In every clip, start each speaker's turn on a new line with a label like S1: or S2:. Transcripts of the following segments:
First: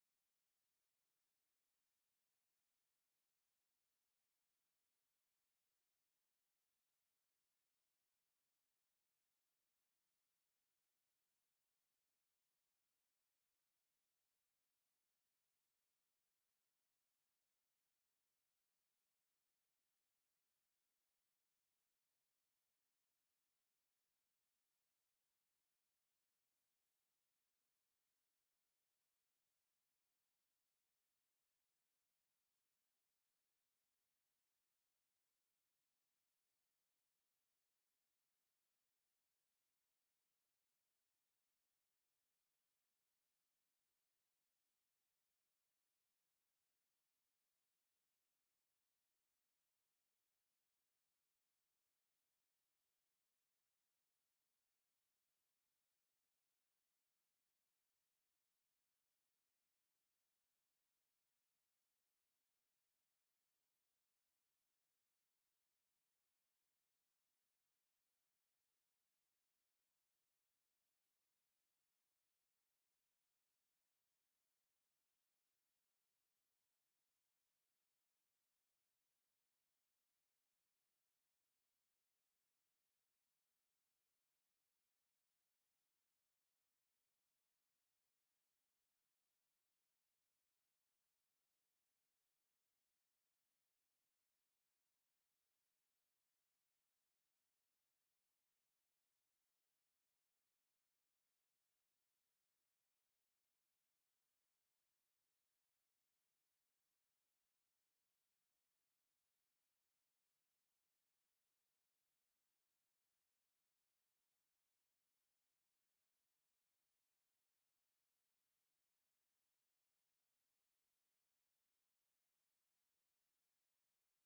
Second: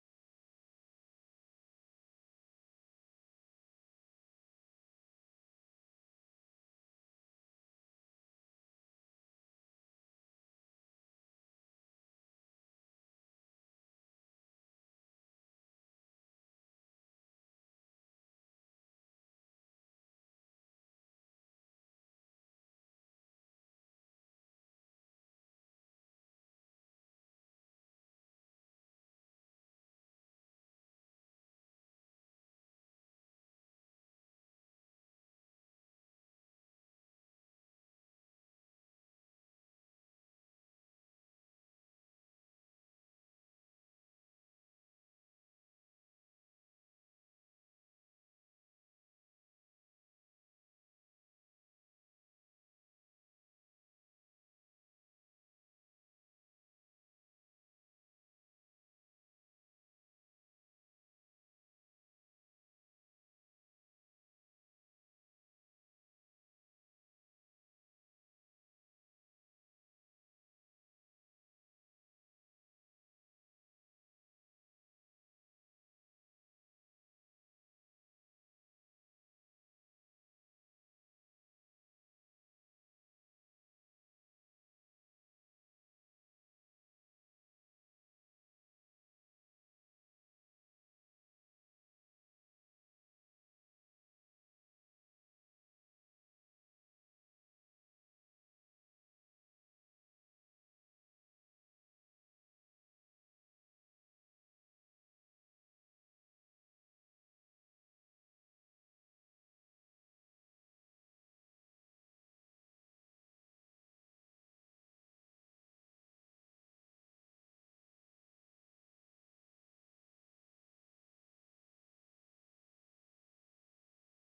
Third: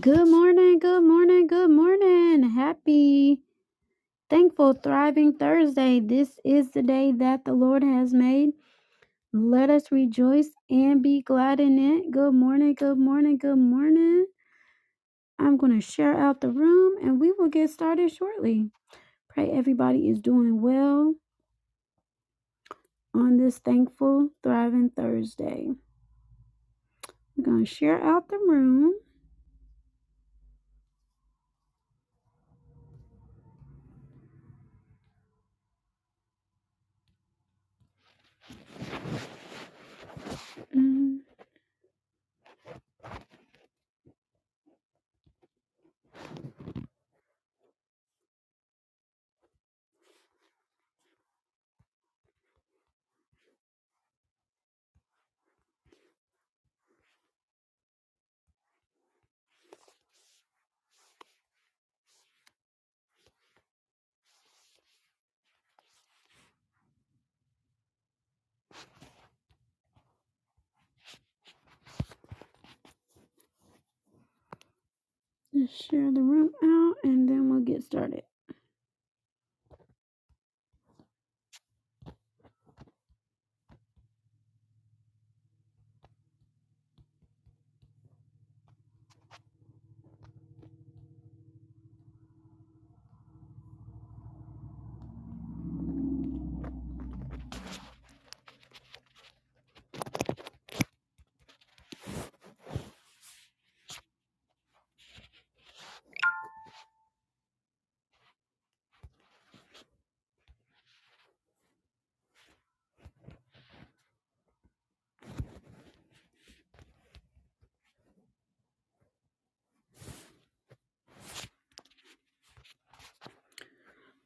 S1: Good morning, good morning, good morning. Happy, thankful, thriving Thursday. This is the day that the Lord has made. Let us rejoice and be glad in it. Good morning, good morning, good morning. I'm going to share out the room and we will get started shortly. Pray everybody is doing well on this thankful, thriving Thursday. We're going to share out the room. Mm, Just share the room out and then we'll get started.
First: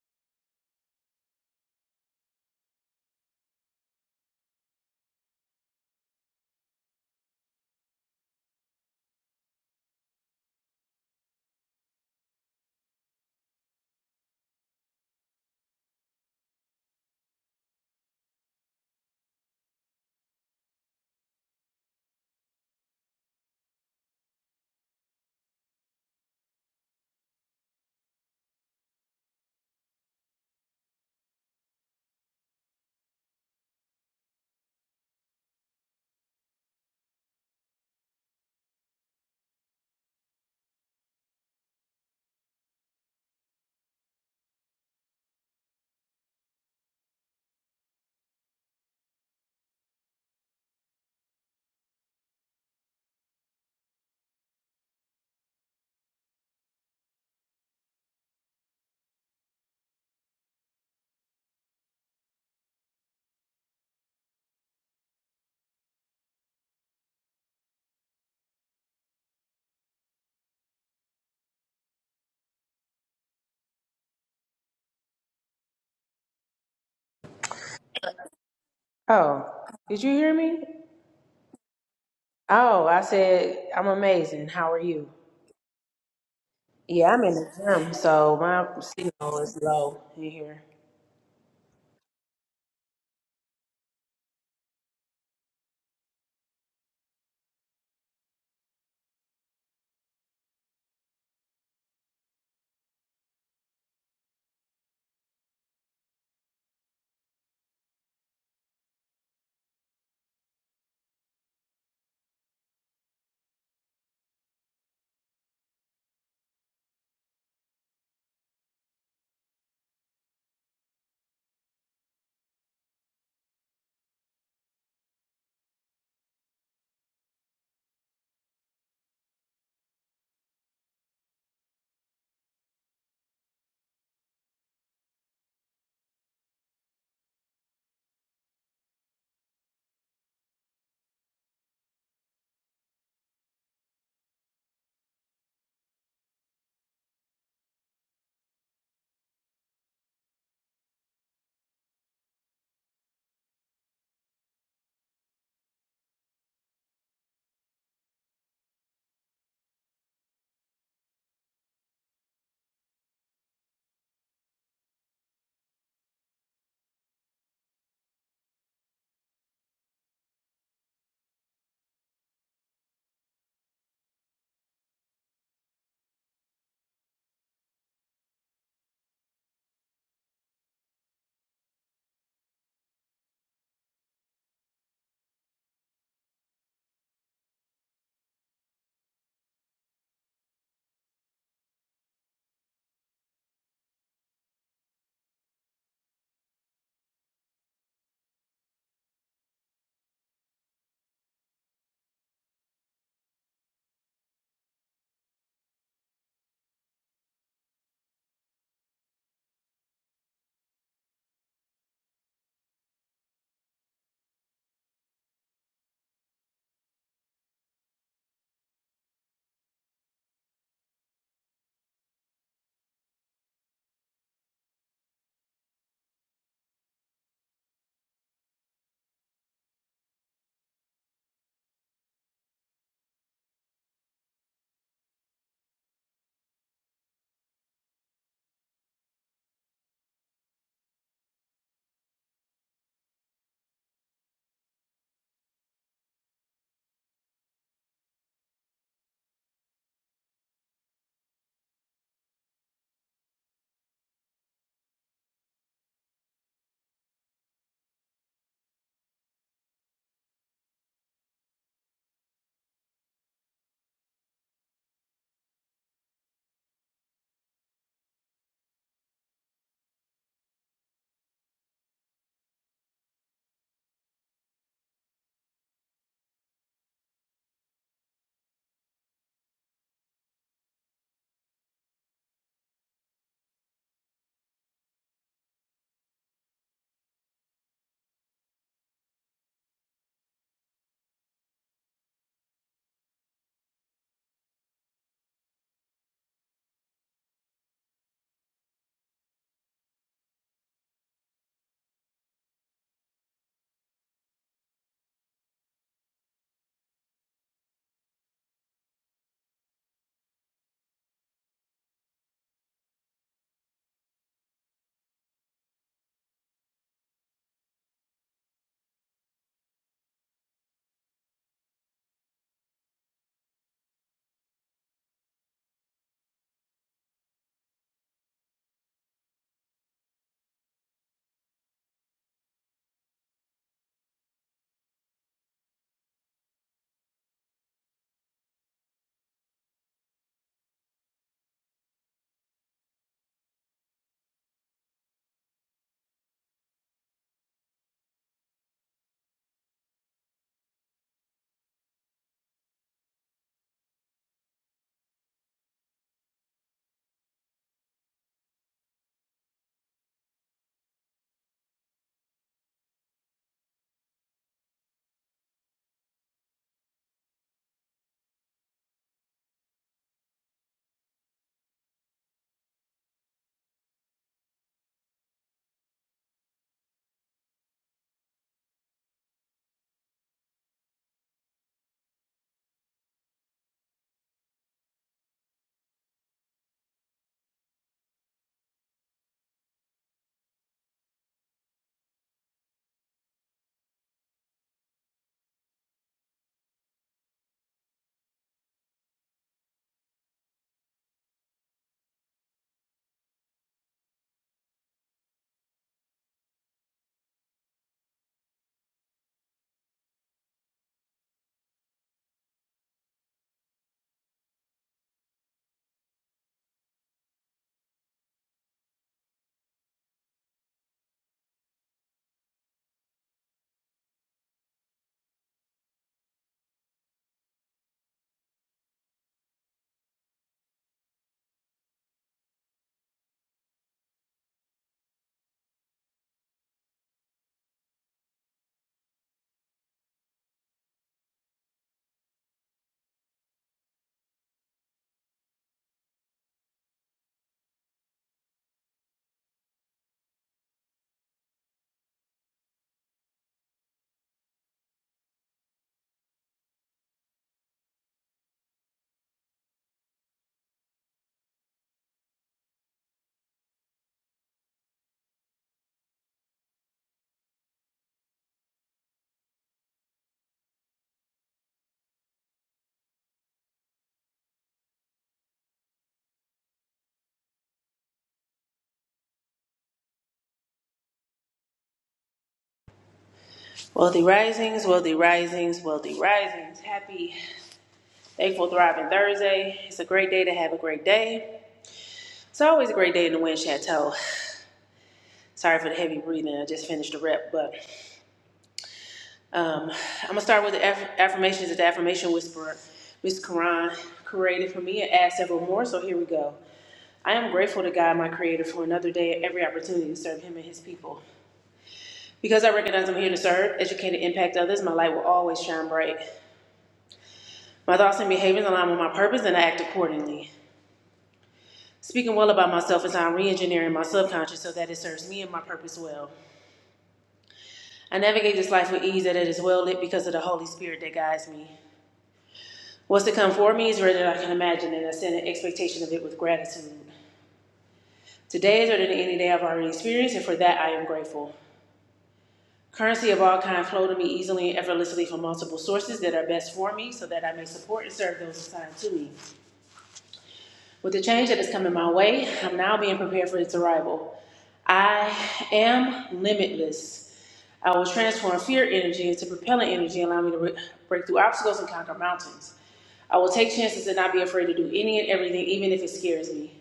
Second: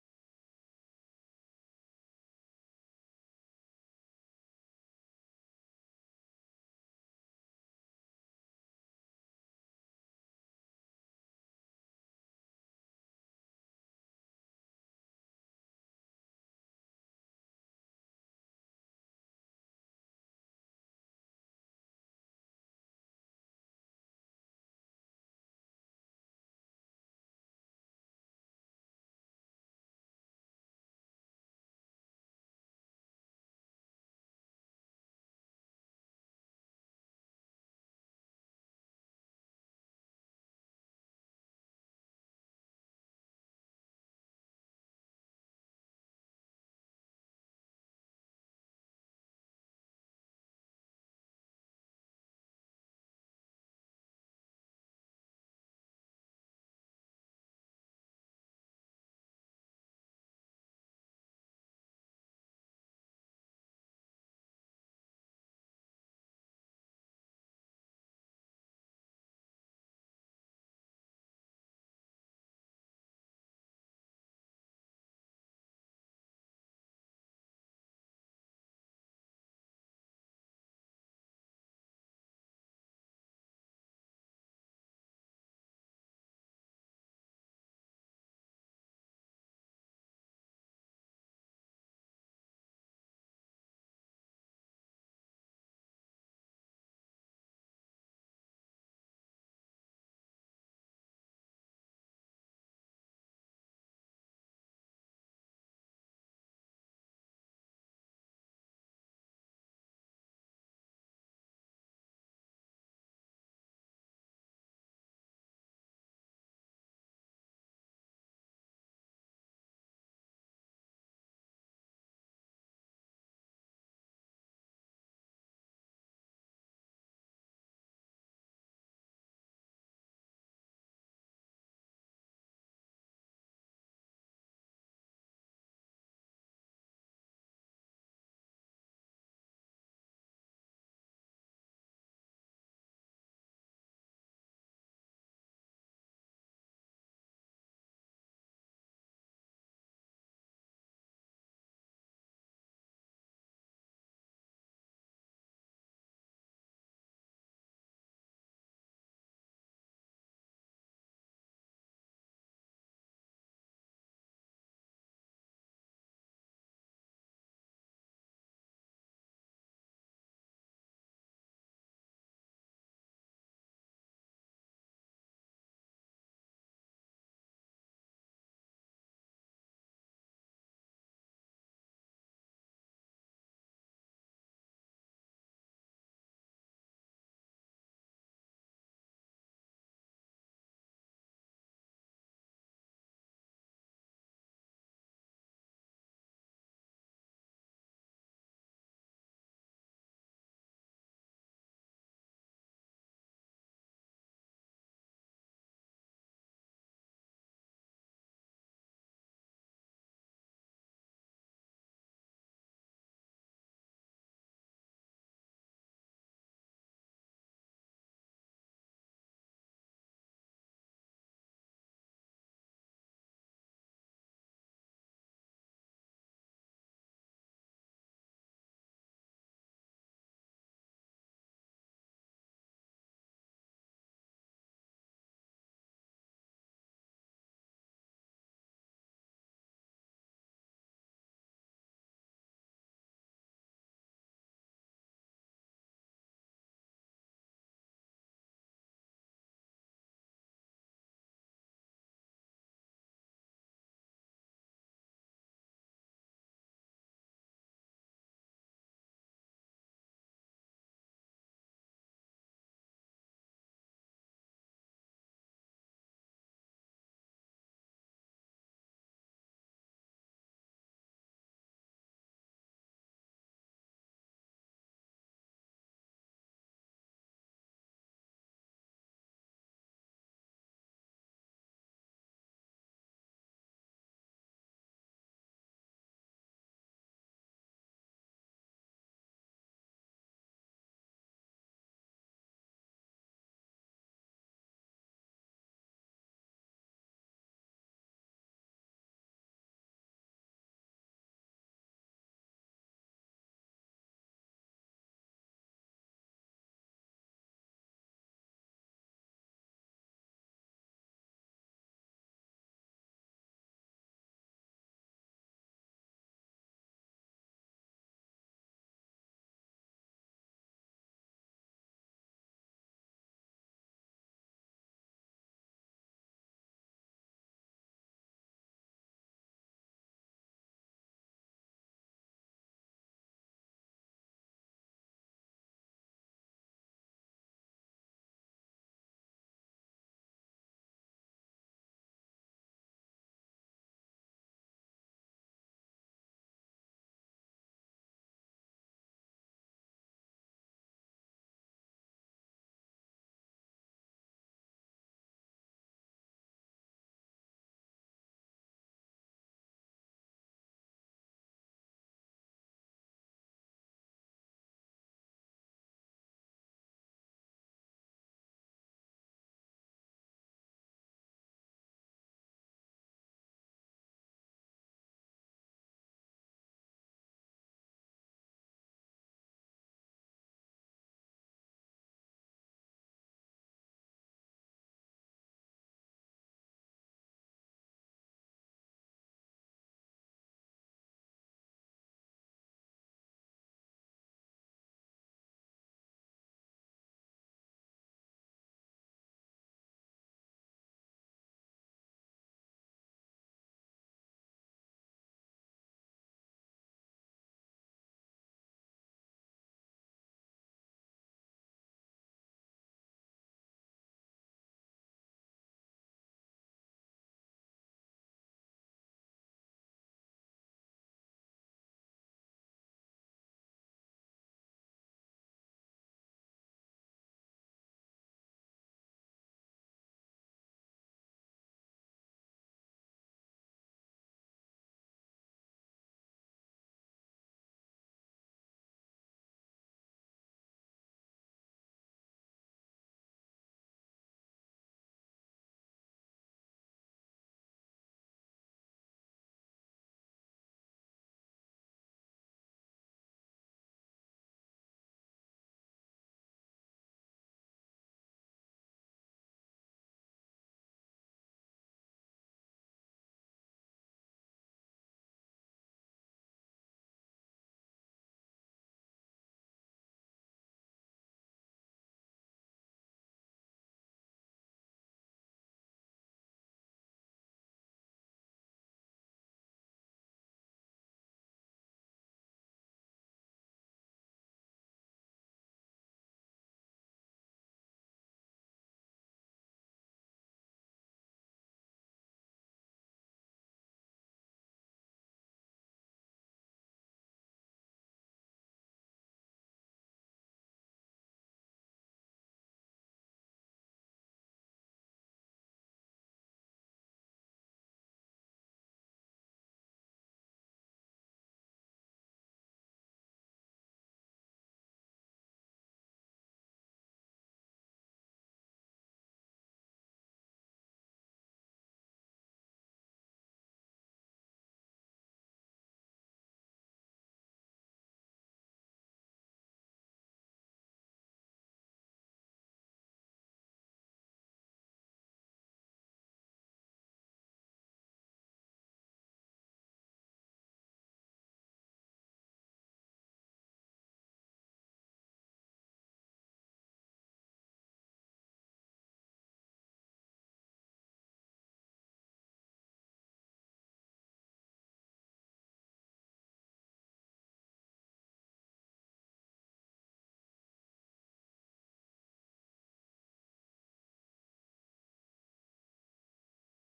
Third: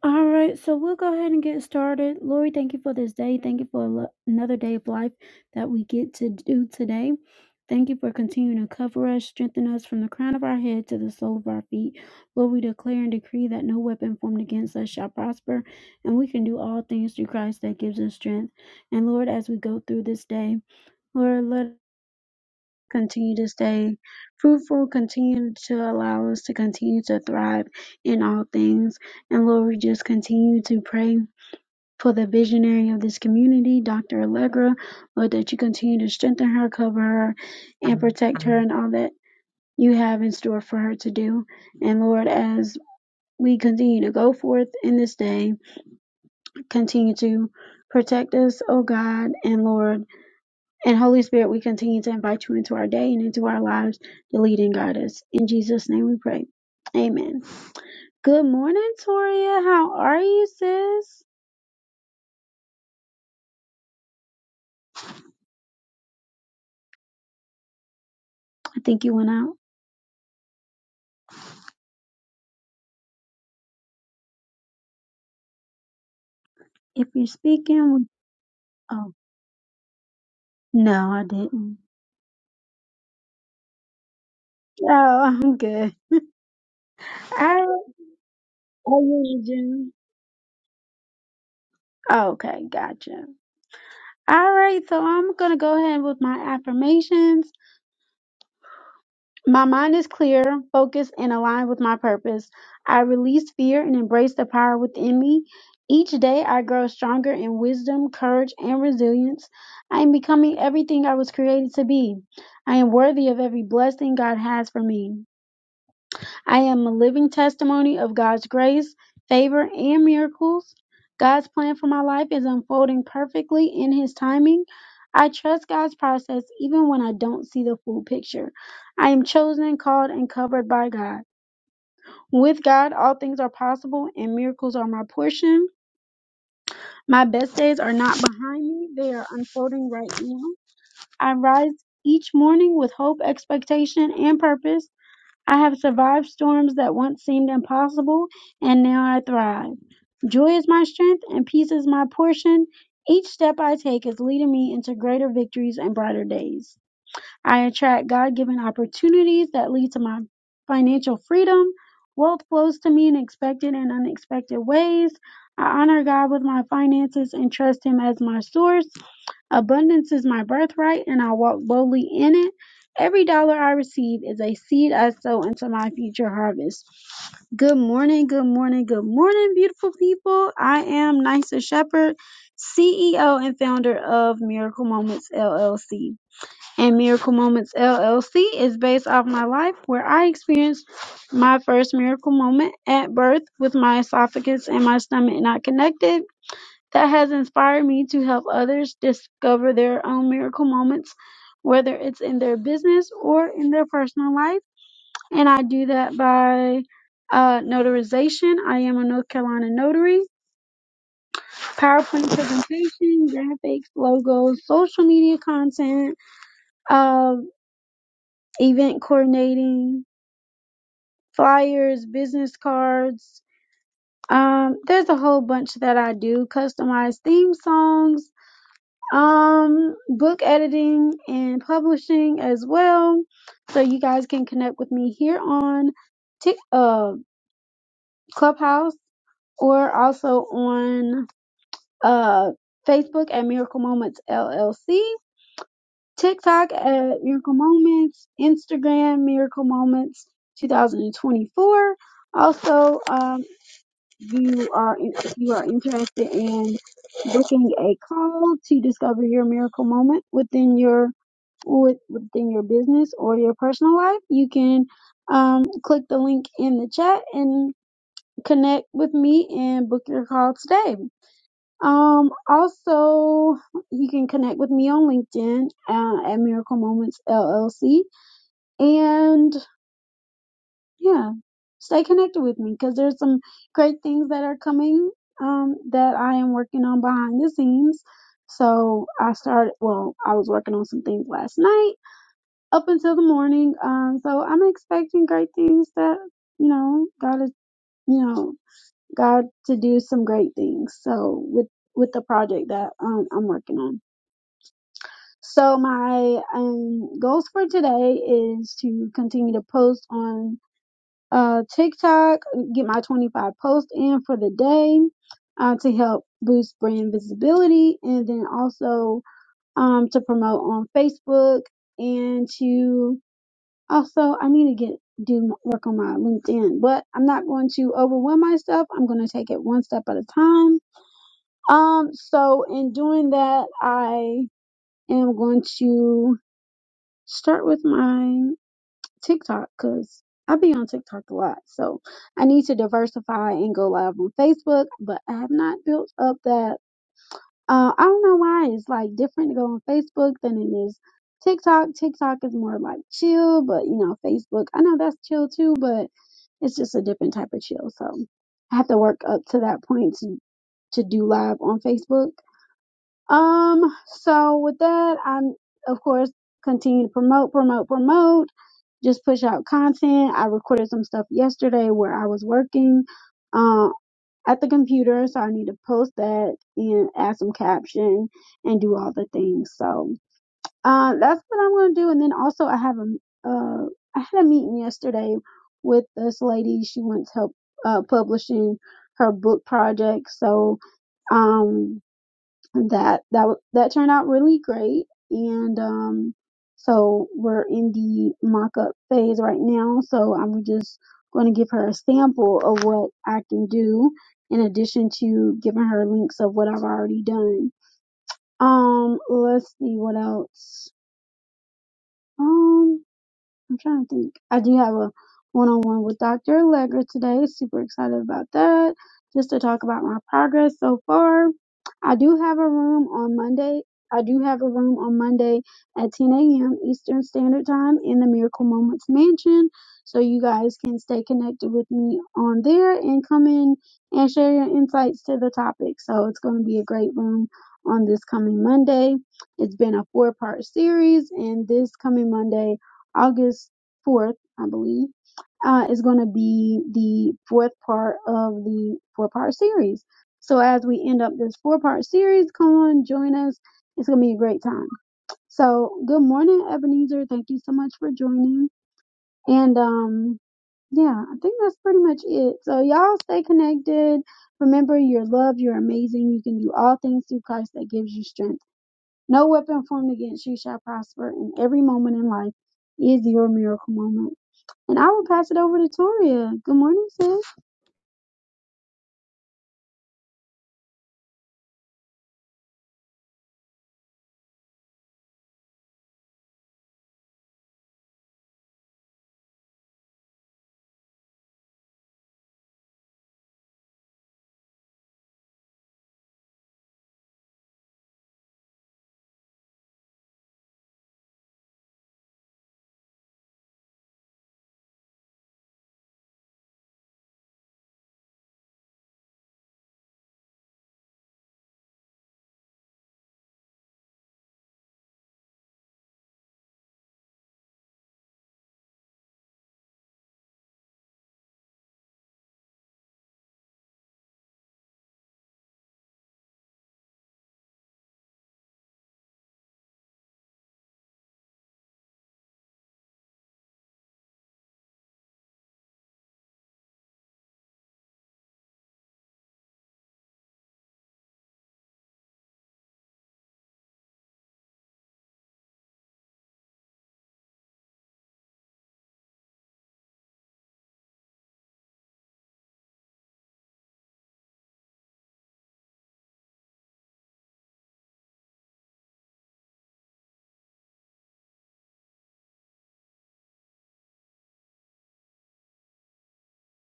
S1: All right, so we'll go ahead and get started. Lori, thank you for this day. Thank you for lo- another day of life that we get to do today. Thank you for continuing to cover us, strengthen us from the crown of our head to the sole of our feet. Lord, we declare and decree that no weapon formed against us shall prosper, and we can do all things through Christ that gives us strength. And Lord, as we go through this day, Lord, let continue to stay fruitful, continue to allow us to continue to thrive in all things. And Lord, we just continue to pray for the visionary of this community, Dr. Allegra, Lord, that you continue to strengthen her, cover her, and protect her and all that you have in store for her to do. And Lord, as we continue to go forth in this day, continue to protect us, oh God, and Lord. And Holy Spirit, we continue to invite you into our day and into our lives to lead and guide us. In Jesus' name we pray. Amen. Good morning, Toria. How are you, sis? I think you went out. If you're speaking, we- oh,
S2: Oh, did you hear me?
S1: no, I didn't.
S2: Oh, I said, I'm amazing. How are you?
S1: Oh, I'm good.
S2: Yeah, I'm in the
S1: I,
S2: gym, so my
S1: are you
S2: signal
S1: in the
S2: is
S1: gym?
S2: low in here.
S1: Okay, gotcha. All right, so I'm going to go ahead with my affirmations. My mind is clear, focused, and aligned with my purpose. I release fear and embrace the power within me. Each day, I grow stronger in wisdom, courage, and resilience. I am becoming everything I was created to be. I am worthy of every blessing God has for me. I am a living testimony of God's grace, favor, and miracles. God's plan for my life is unfolding perfectly in His timing. I trust God's process even when I don't see the full picture. I am chosen, called, and covered by God. With God, all things are possible and miracles are my portion. My best days are not behind me, they are unfolding right now. I rise each morning with hope, expectation, and purpose. I have survived storms that once seemed impossible, and now I thrive. Joy is my strength, and peace is my portion. Each step I take is leading me into greater victories and brighter days. I attract God given opportunities that lead to my financial freedom. Wealth flows to me in expected and unexpected ways. I honor God with my finances and trust Him as my source. Abundance is my birthright, and I walk boldly in it. Every dollar I receive is a seed I sow into my future harvest. Good morning, good morning, good morning, beautiful people. I am Nisa Shepherd, CEO and founder of Miracle Moments LLC and Miracle Moments LLC is based off my life where I experienced my first miracle moment at birth with my esophagus and my stomach not connected. That has inspired me to help others discover their own miracle moments, whether it's in their business or in their personal life. And I do that by uh, notarization. I am a North Carolina notary. PowerPoint presentation, graphics, logos, social media content, uh, event coordinating, flyers, business cards. Um, there's a whole bunch that I do, customized theme songs, um, book editing and publishing as well. So you guys can connect with me here on Tik uh, Clubhouse or also on uh, Facebook at Miracle Moments LLC, TikTok at Miracle Moments, Instagram Miracle Moments 2024. Also, um. you are in- if you are interested in booking a call to discover your miracle moment within your with, within your business or your personal life, you can um, click the link in the chat and connect with me and book your call today. Um, also, you can connect with me on LinkedIn uh, at Miracle Moments LLC, and yeah, stay connected with me because there's some great things that are coming um, that I am working on behind the scenes. So I started, well, I was working on some things last night up until the morning. Um, so I'm expecting great things that, you know, God is, you know, God to do some great things. So with, with the project that um, I'm working on. So my um, goals for today is to continue to post on uh, TikTok, get my 25 posts in for the day uh, to help boost brand visibility and then also um, to promote on Facebook and to also, I need to get do work on my LinkedIn, but I'm not going to overwhelm myself. I'm going to take it one step at a time. Um, so in doing that, I am going to start with my. TikTok because I be on TikTok a lot. So I need to diversify and go live on Facebook, but I have not built up that. Uh, I don't know why it's like different to go on Facebook than it is TikTok. TikTok is more like chill, but you know, Facebook, I know that's chill too, but it's just a different type of chill. So I have to work up to that point to, to do live on Facebook. Um, so with that, I'm of course continue to promote, promote, promote, just push out content. I recorded some stuff yesterday where I was working uh, at the computer, so I need to post that and add some caption and do all the things. So uh that's what I'm gonna do. And then also I have a uh I had a meeting yesterday with this lady. She wants help uh publishing her book project. So um that that w- that turned out really great and um so we're in the mock-up phase right now so i'm just going to give her a sample of what i can do in addition to giving her links of what i've already done um let's see what else um I'm trying to think. I do have a one-on-one with Dr. Allegra today. Super excited about that. Just to talk about my progress so far. I do have a room on Monday. I do have a room on Monday at 10 a.m. Eastern Standard Time in the Miracle Moments Mansion. So you guys can stay connected with me on there and come in and share your insights to the topic. So it's going to be a great room on this coming Monday. It's been a four part series, and this coming Monday August 4th, I believe, uh, is going to be the fourth part of the four part series. So as we end up this four part series, come on, join us. It's going to be a great time. So good morning, Ebenezer. Thank you so much for joining. And, um, yeah, I think that's pretty much it. So y'all stay connected. Remember, you're loved, you're amazing, you can do all things through Christ that gives you strength. No weapon formed against you shall prosper, and every moment in life is your miracle moment. And I will pass it over to Toria. Good morning, sis.
S2: Wealthy Risings, Wealthy Risings, Wealthy Risings. Happy, thankful, thriving Thursday. It's a great day to have a great day. It's always a great day in the wind chateau. Sorry for the heavy breathing. I just finished the rep, but um, I'm gonna start with the aff- affirmations that the affirmation whisperer, Miss Karan, created for me and add several more. So here we go. I am grateful to God, my Creator, for another day and every opportunity to serve Him and His people. Because I recognize I'm here to serve, educate, and impact others, my light will always shine bright. My thoughts and behaviors align with my purpose, and I act accordingly. Speaking well about myself is how I'm re engineering my subconscious so that it serves me and my purpose well. I navigate this life with ease, and it is well lit because of the Holy Spirit that guides me. What's to come for me is greater than I can imagine, and I send an expectation of it with gratitude. Today is better than any day I've already experienced, and for that I am grateful. Currency of all kind flow to me easily and effortlessly from multiple sources that are best for me so that I may support and serve those assigned to me. With the change that is coming my way, I'm now being prepared for its arrival. I am limitless. I will transform fear energy into propellant energy, allowing me to re- break through obstacles and conquer mountains. I will take chances and not be afraid to do any and everything, even if it scares me.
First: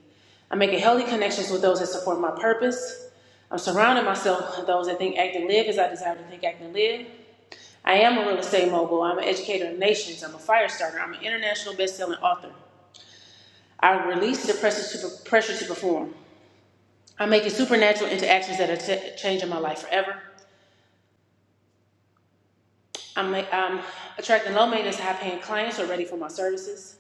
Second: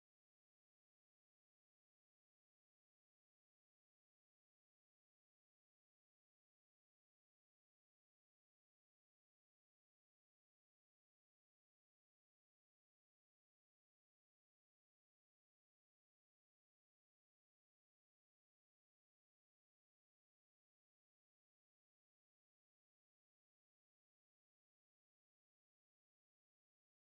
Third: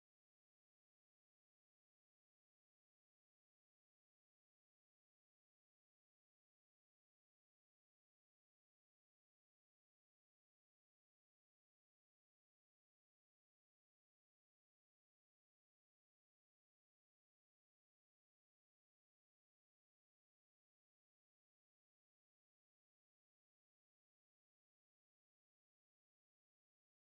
S2: I'm making healthy connections with those that support my purpose. I'm surrounding myself with those that think, act, and live as I desire to think, act, and live. I am a real estate mogul. I'm an educator of nations. I'm a fire starter. I'm an international best-selling author. I release the pressure to, pressure to perform. I'm making supernatural interactions that are t- changing my life forever. I'm, ma- I'm attracting low maintenance, high paying clients who are ready for my services.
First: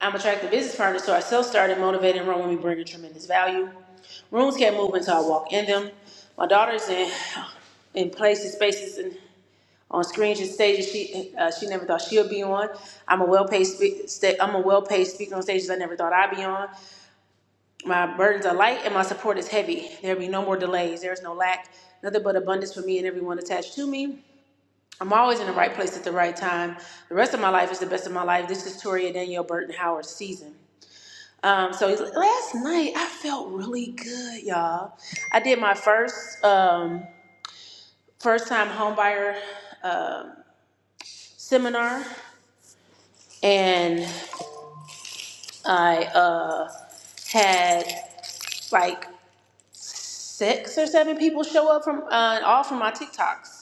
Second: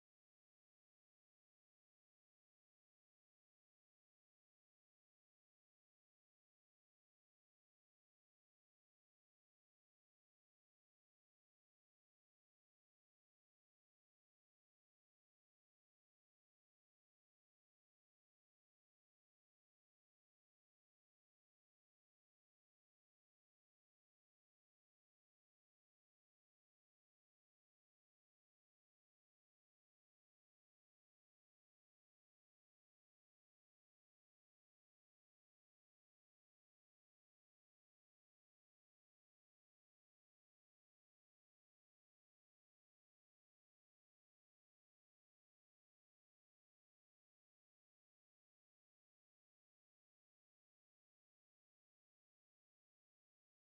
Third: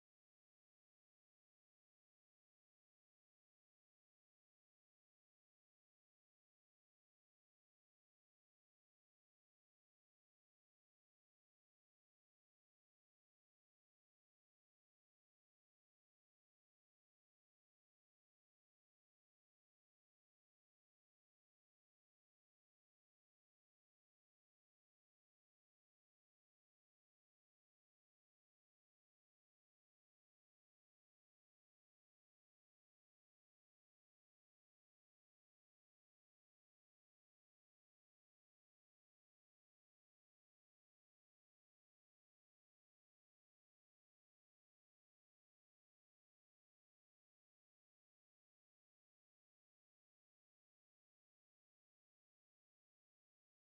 S2: I'm attracting business partners, so I self started, motivated, and run when we bring a tremendous value. Rooms can't move until I walk in them. My daughter's in in places, spaces, and. on screens and stages she uh, she never thought she'll be on. I'm a well-paid spe- sta- I'm a well-paid speaker on stages I never thought I'd be on. My burdens are light and my support is heavy. There'll be no more delays. There's no lack, nothing but abundance for me and everyone attached to me. I'm always in the right place at the right time. The rest of my life is the best of my life. This is Toria Danielle Burton Howard season. Um, so last night I felt really good, y'all. I did my first um, first time homebuyer um seminar, and I uh had like six or seven people show up from uh, all from my TikToks.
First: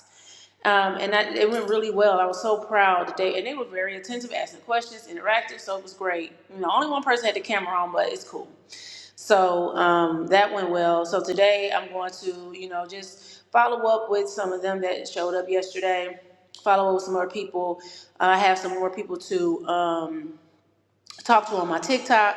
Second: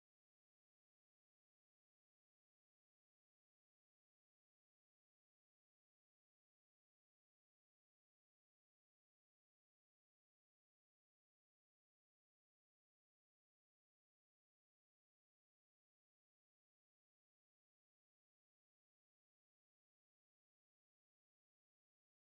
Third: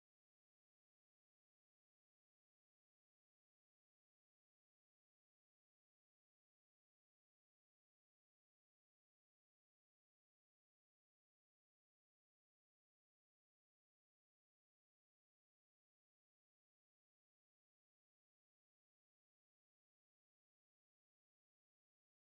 S2: Um, and that, it went really well. I was so proud that they and they were very attentive, asking questions, interactive, so it was great. You know, only one person had the camera on, but it's cool. So um, that went well. So today I'm going to, you know, just follow up with some of them that showed up yesterday. Follow up with some more people. Uh, I have some more people to. Um, talked to on my TikTok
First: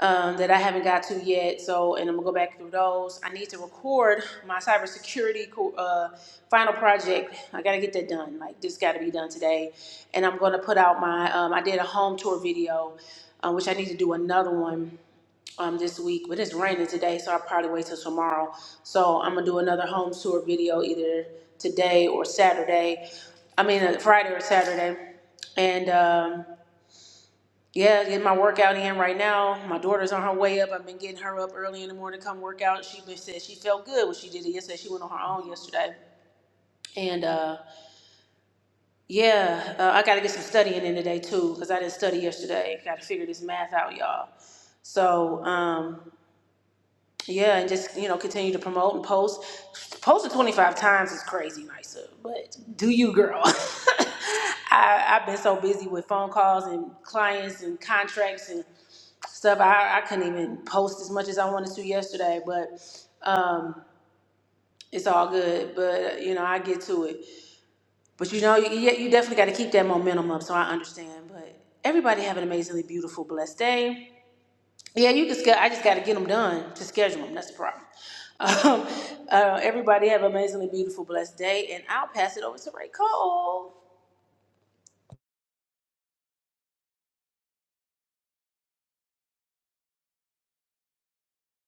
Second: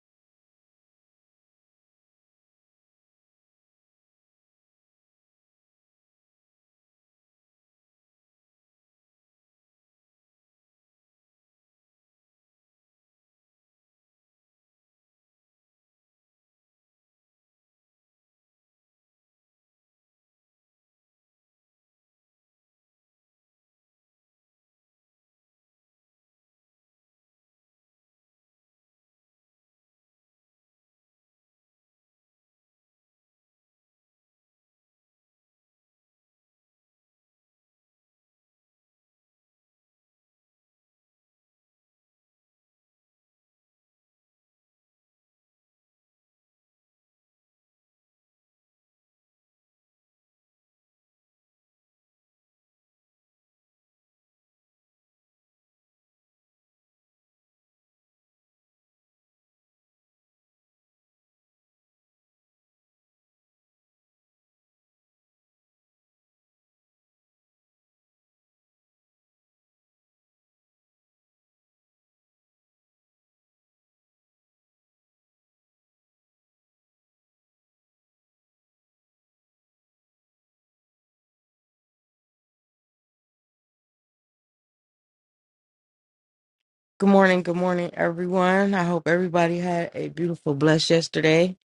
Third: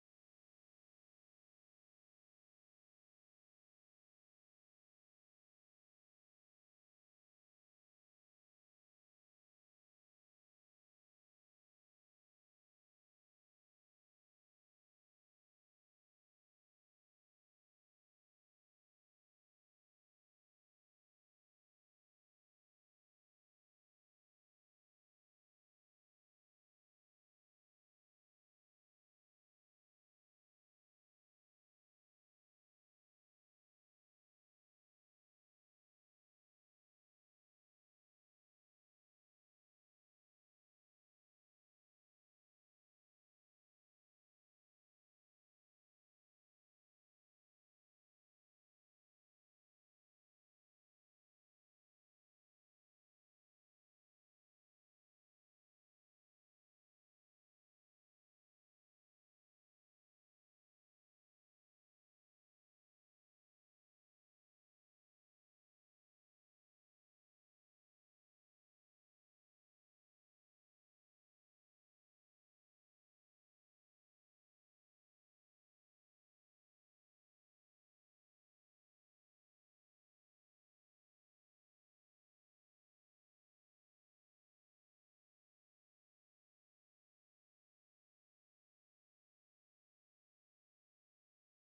S2: um, that I haven't got to yet. So, and I'm gonna go back through those. I need to record my cybersecurity co- uh, final project. I gotta get that done. Like this got to be done today. And I'm gonna put out my. Um, I did a home tour video, uh, which I need to do another one. Um, this week, but it's raining today, so I'll probably wait till tomorrow. So I'm gonna do another home tour video either today or Saturday. I mean, uh, Friday or Saturday, and um, yeah, getting my workout in right now. My daughter's on her way up. I've been getting her up early in the morning to come work out. She been said she felt good when she did it yesterday. She went on her own yesterday. And uh, yeah, uh, I got to get some studying in today too because I didn't study yesterday. Got to figure this math out, y'all. So um, yeah, and just you know continue to promote and post. Posted 25 times is crazy, Nysa. But do you, girl? I, I've been so busy with phone calls and clients and contracts and stuff. I, I couldn't even post as much as I wanted to yesterday, but um, it's all good. But you know, I get to it. But you know, you, you definitely got to keep that momentum up. So I understand. But everybody have an amazingly beautiful, blessed day. Yeah, you just got. I just got to get them done to schedule them. That's the problem. Um, uh, everybody have an amazingly beautiful, blessed day, and I'll pass it over to Ray Cole.
S3: Good morning, good morning, everyone. I hope everybody had a beautiful blessed yesterday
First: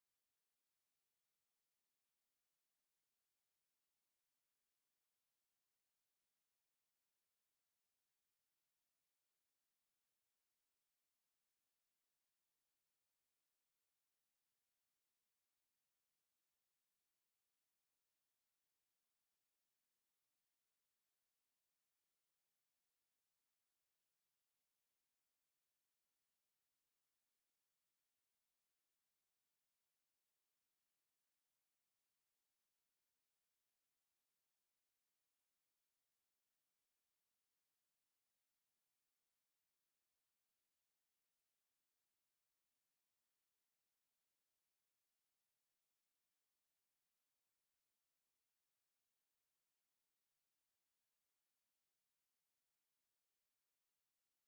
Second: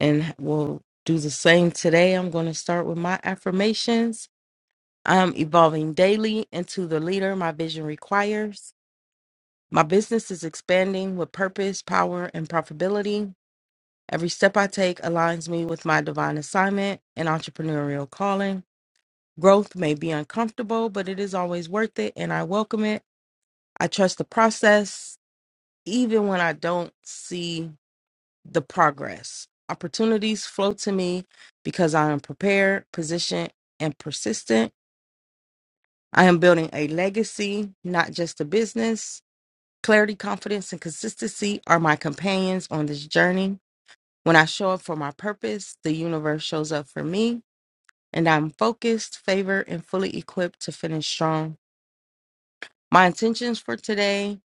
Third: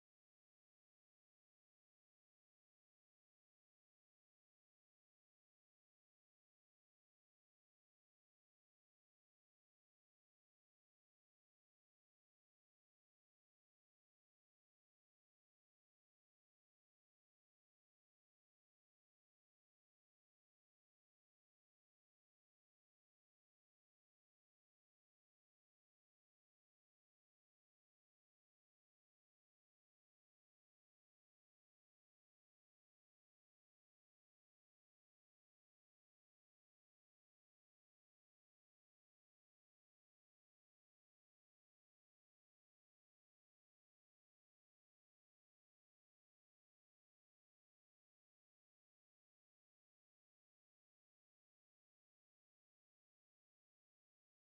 S3: and will do the same today. I'm going to start with my affirmations. I'm evolving daily into the leader my vision requires. My business is expanding with purpose, power, and profitability. Every step I take aligns me with my divine assignment and entrepreneurial calling. Growth may be uncomfortable, but it is always worth it, and I welcome it. I trust the process, even when I don't see the progress. Opportunities flow to me because I am prepared, positioned, and persistent. I am building a legacy, not just a business. Clarity, confidence, and consistency are my companions on this journey. When I show up for my purpose, the universe shows up for me, and I'm focused, favored, and fully equipped to finish strong. My intentions for today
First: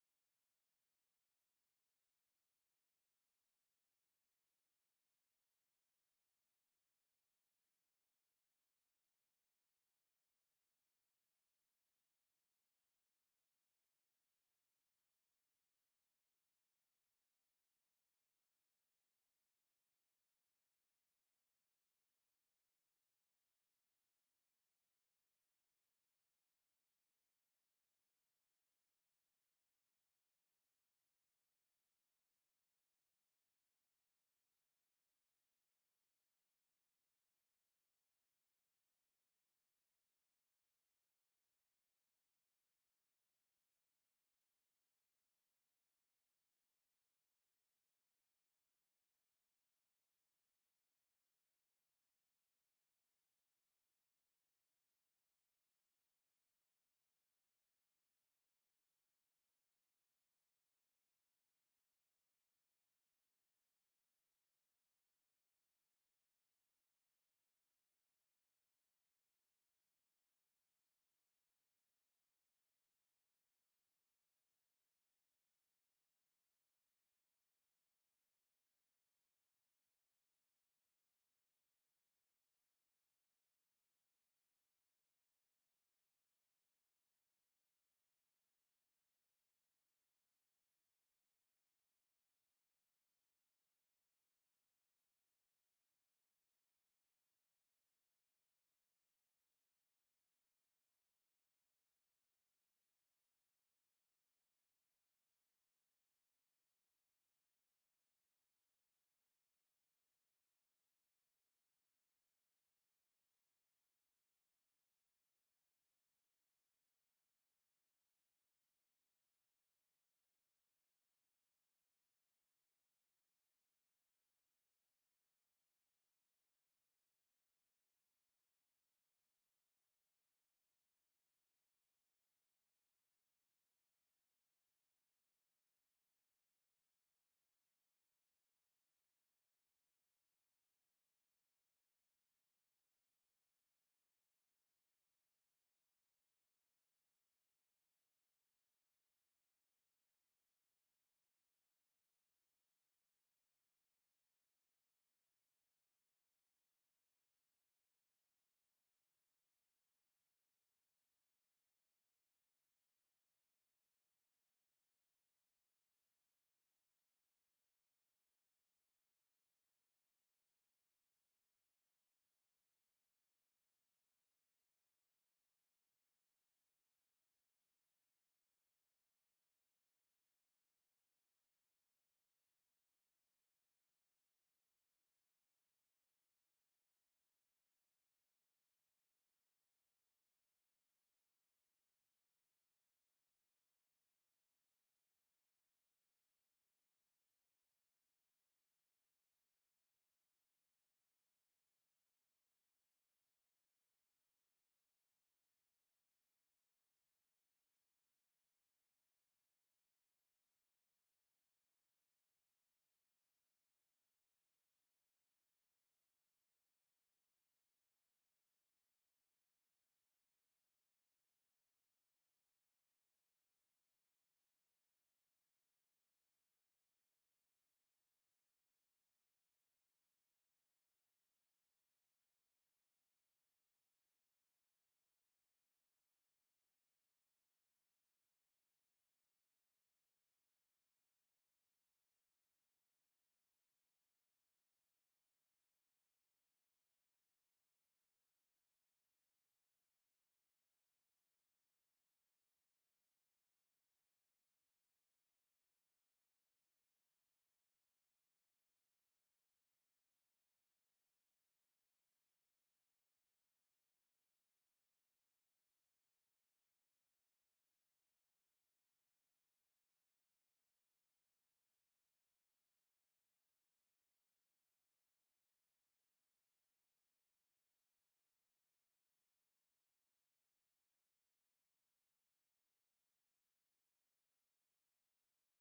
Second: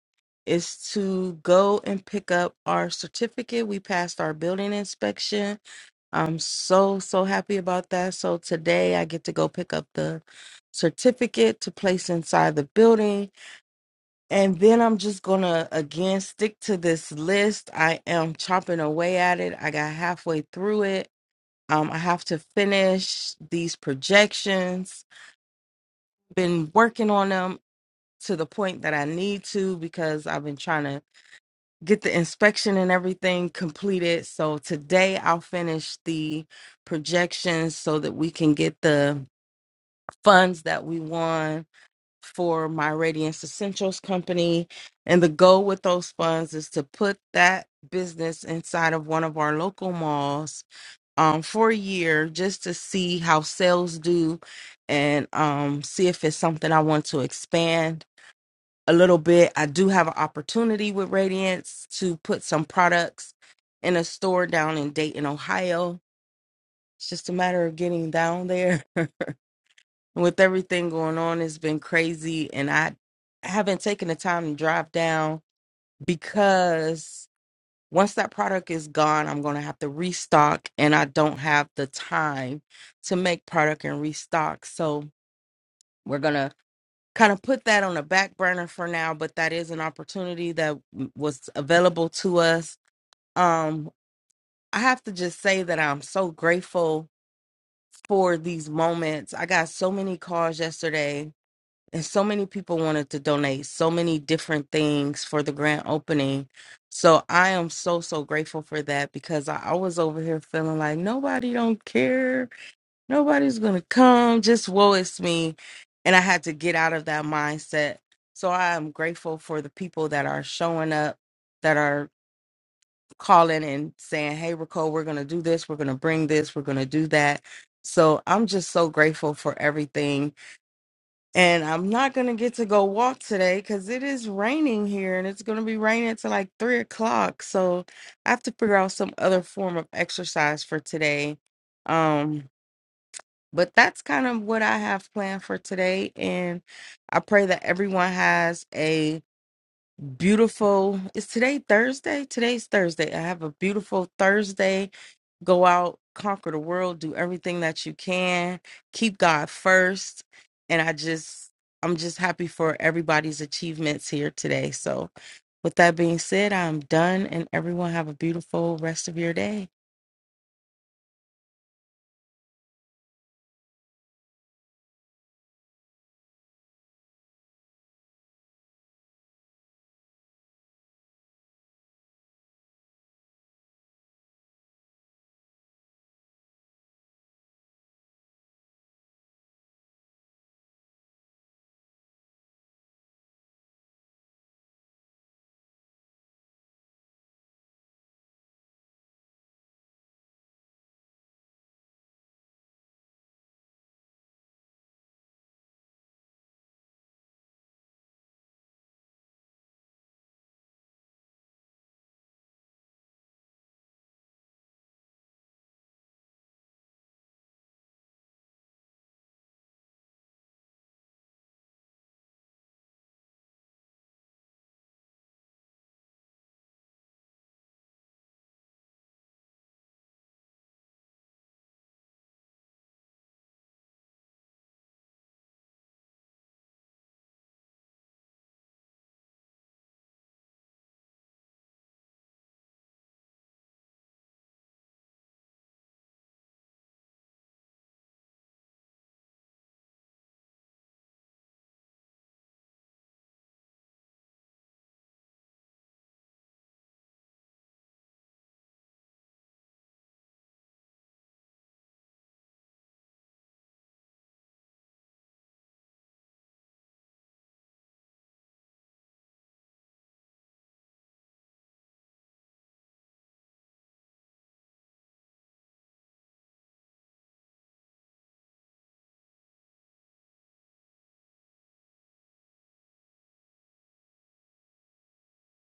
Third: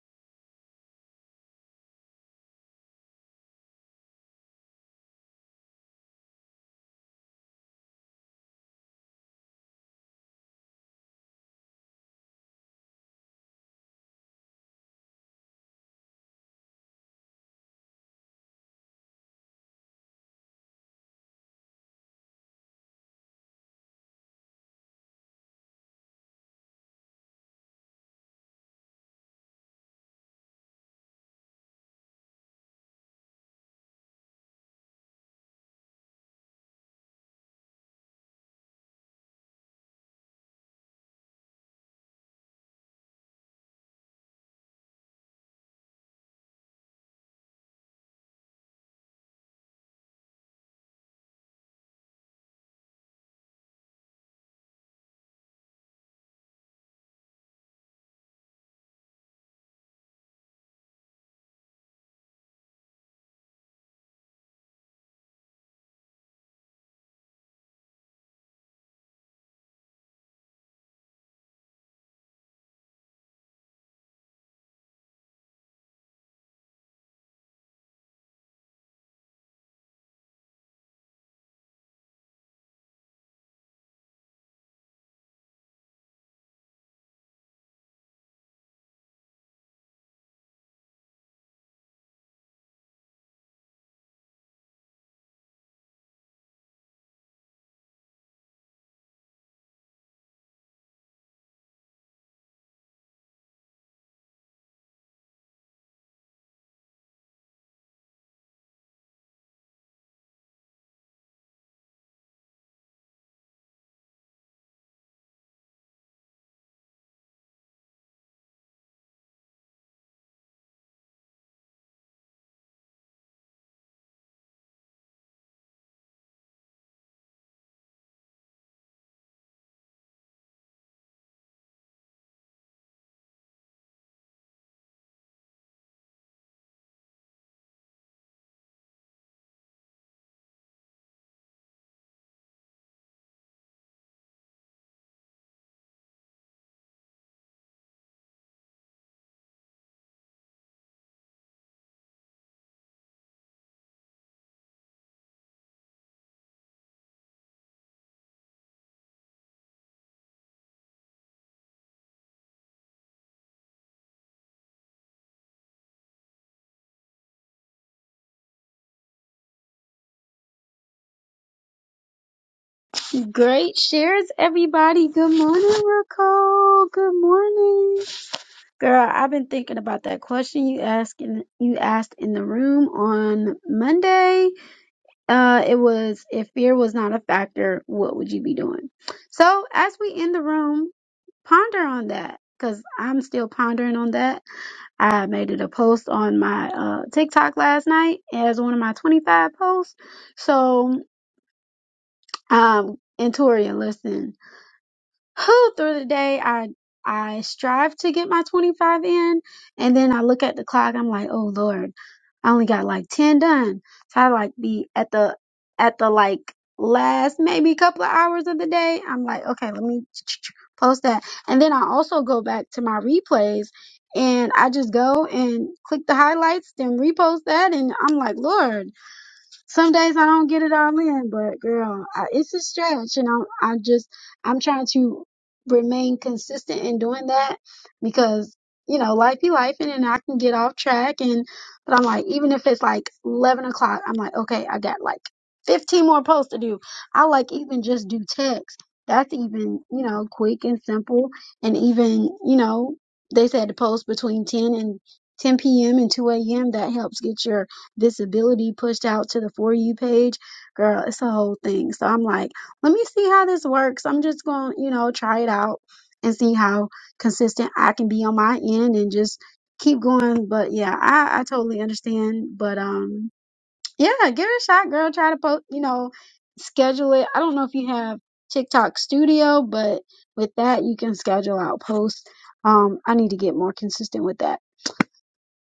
S3: is to go and pick up our certificate. We passed our building inspection I'm so, so happy about that. So today I get to go pick up the certificate to place inside the building. And then I'm just going to again stick to this list. I am chopping away at it. I got halfway through it. Um, I have to finish these projections. Been working on them to the point that I need to because I've been trying to get the inspection and everything completed. So today I'll finish the projections so that we can get the funds that we won for my Radiance Essentials company. And the goal with those funds is to put that business inside of one of our local malls um, for a year just to see how sales do and um, see if it's something I want to expand a little bit. I do have an opportunity with Radiance to put some products in a store down in Dayton, Ohio. It's just a matter of getting down there. with everything going on, it's been crazy. And I haven't taken the time to drive down because once that product is gone, I'm going to have to restock. And I don't have the time to make product and restock. So we're going to kind of put that on a back burner for now, but that is an opportunity that w- was available to us. Um, I have to just say that I'm so grateful for these moments. I got so many calls yesterday, and so many people wanted to donate so many different things for the grand opening. So I am so so grateful for that because I, I was over here feeling like nobody don't care nobody's gonna come just woe is me and i had to get out of that mindset so i am grateful for the people that are showing up that are calling and saying hey rico we're gonna do this we're gonna bring this we're gonna do that so i'm just so grateful for everything and i'm not gonna get to go walk today because it is raining here and it's gonna be raining till like three o'clock so i have to figure out some other form of exercise for today um but that's kind of what I have planned for today. And I pray that everyone has a beautiful, is today Thursday? Today's Thursday. I have a beautiful Thursday. Go out, conquer the world, do everything that you can, keep God first. And I just, I'm just happy for everybody's achievements here today. So, with that being said, I'm done, and everyone have a beautiful rest of your day.
S1: Great shares, everybody. Good morning, Raquel. Good morning, girl. I've been thinking about that question you asked in, you asked in the room on Monday. Uh, it was if fear was not a factor, what would you be doing? So as we end the room, ponder on that because I'm still pondering on that I made it a post on my uh, TikTok last night as one of my 25 posts. So, um, and Tori, listen, who through the day I I strive to get my 25 in and then I look at the clock I'm like oh lord I only got like 10 done so I like be at the at the like last maybe couple of hours of the day I'm like okay let me post that and then I also go back to my replays and I just go and click the highlights then repost that and I'm like lord some days I don't get it all in, but girl, I, it's a stretch, and I'm I'm just I'm trying to remain consistent in doing that because you know life be life, and then I can get off track. And but I'm like, even if it's like eleven o'clock, I'm like, okay, I got like fifteen more posts to do. I like even just do text. That's even you know quick and simple, and even you know they said to post between ten and 10 p.m. and 2 a.m. That helps get your visibility pushed out to the For You page. Girl, it's a whole thing. So I'm like, let me see how this works. I'm just going to, you know, try it out and see how consistent I can be on my end and just keep going. But yeah, I, I totally understand. But um, yeah, give it a shot, girl. Try to post, you know, schedule it. I don't know if you have TikTok Studio, but with that, you can schedule out posts. Um, I need to get more consistent with that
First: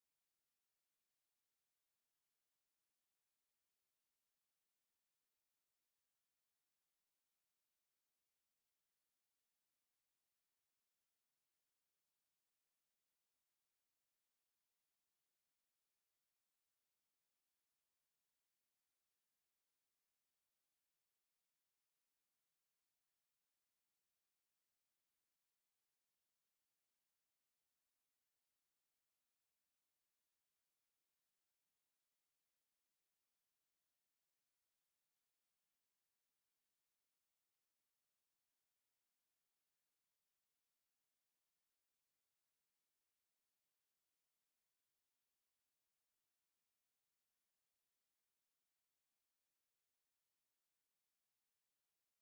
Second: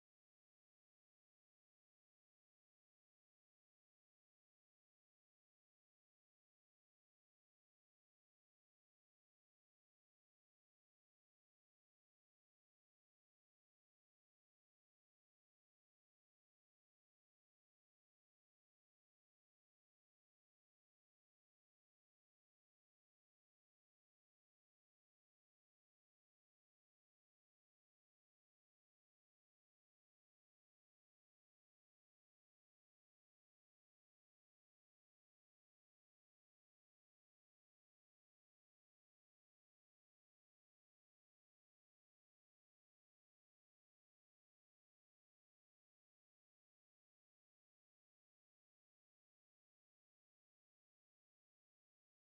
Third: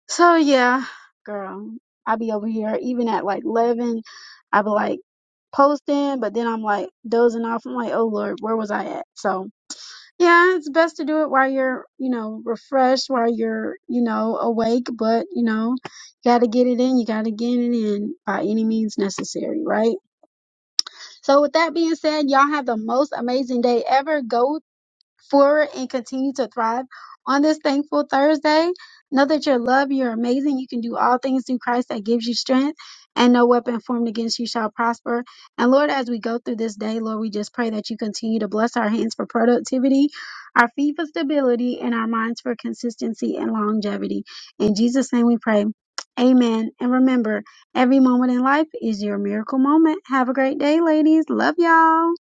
S1: so yeah, girl, I be over here even at like 11. I be like posting, but then I'm like dozing off. I'm like, oh Lord, where was I at? So yeah, it's best to do it while you're, you know, refreshed, while you're, you know, awake. But you know, you gotta get it in. You gotta get it in by any means necessary, right? So with that being said, y'all have the most amazing day ever. Go forward and continue to thrive on this thankful Thursday. Know that you're loved, you're amazing, you can do all things through Christ that gives you strength, and no weapon formed against you shall prosper. And Lord, as we go through this day, Lord, we just pray that you continue to bless our hands for productivity, our feet for stability, and our minds for consistency and longevity. In Jesus' name we pray. Amen. And remember, every moment in life is your miracle moment. Have a great day, ladies. Love y'all.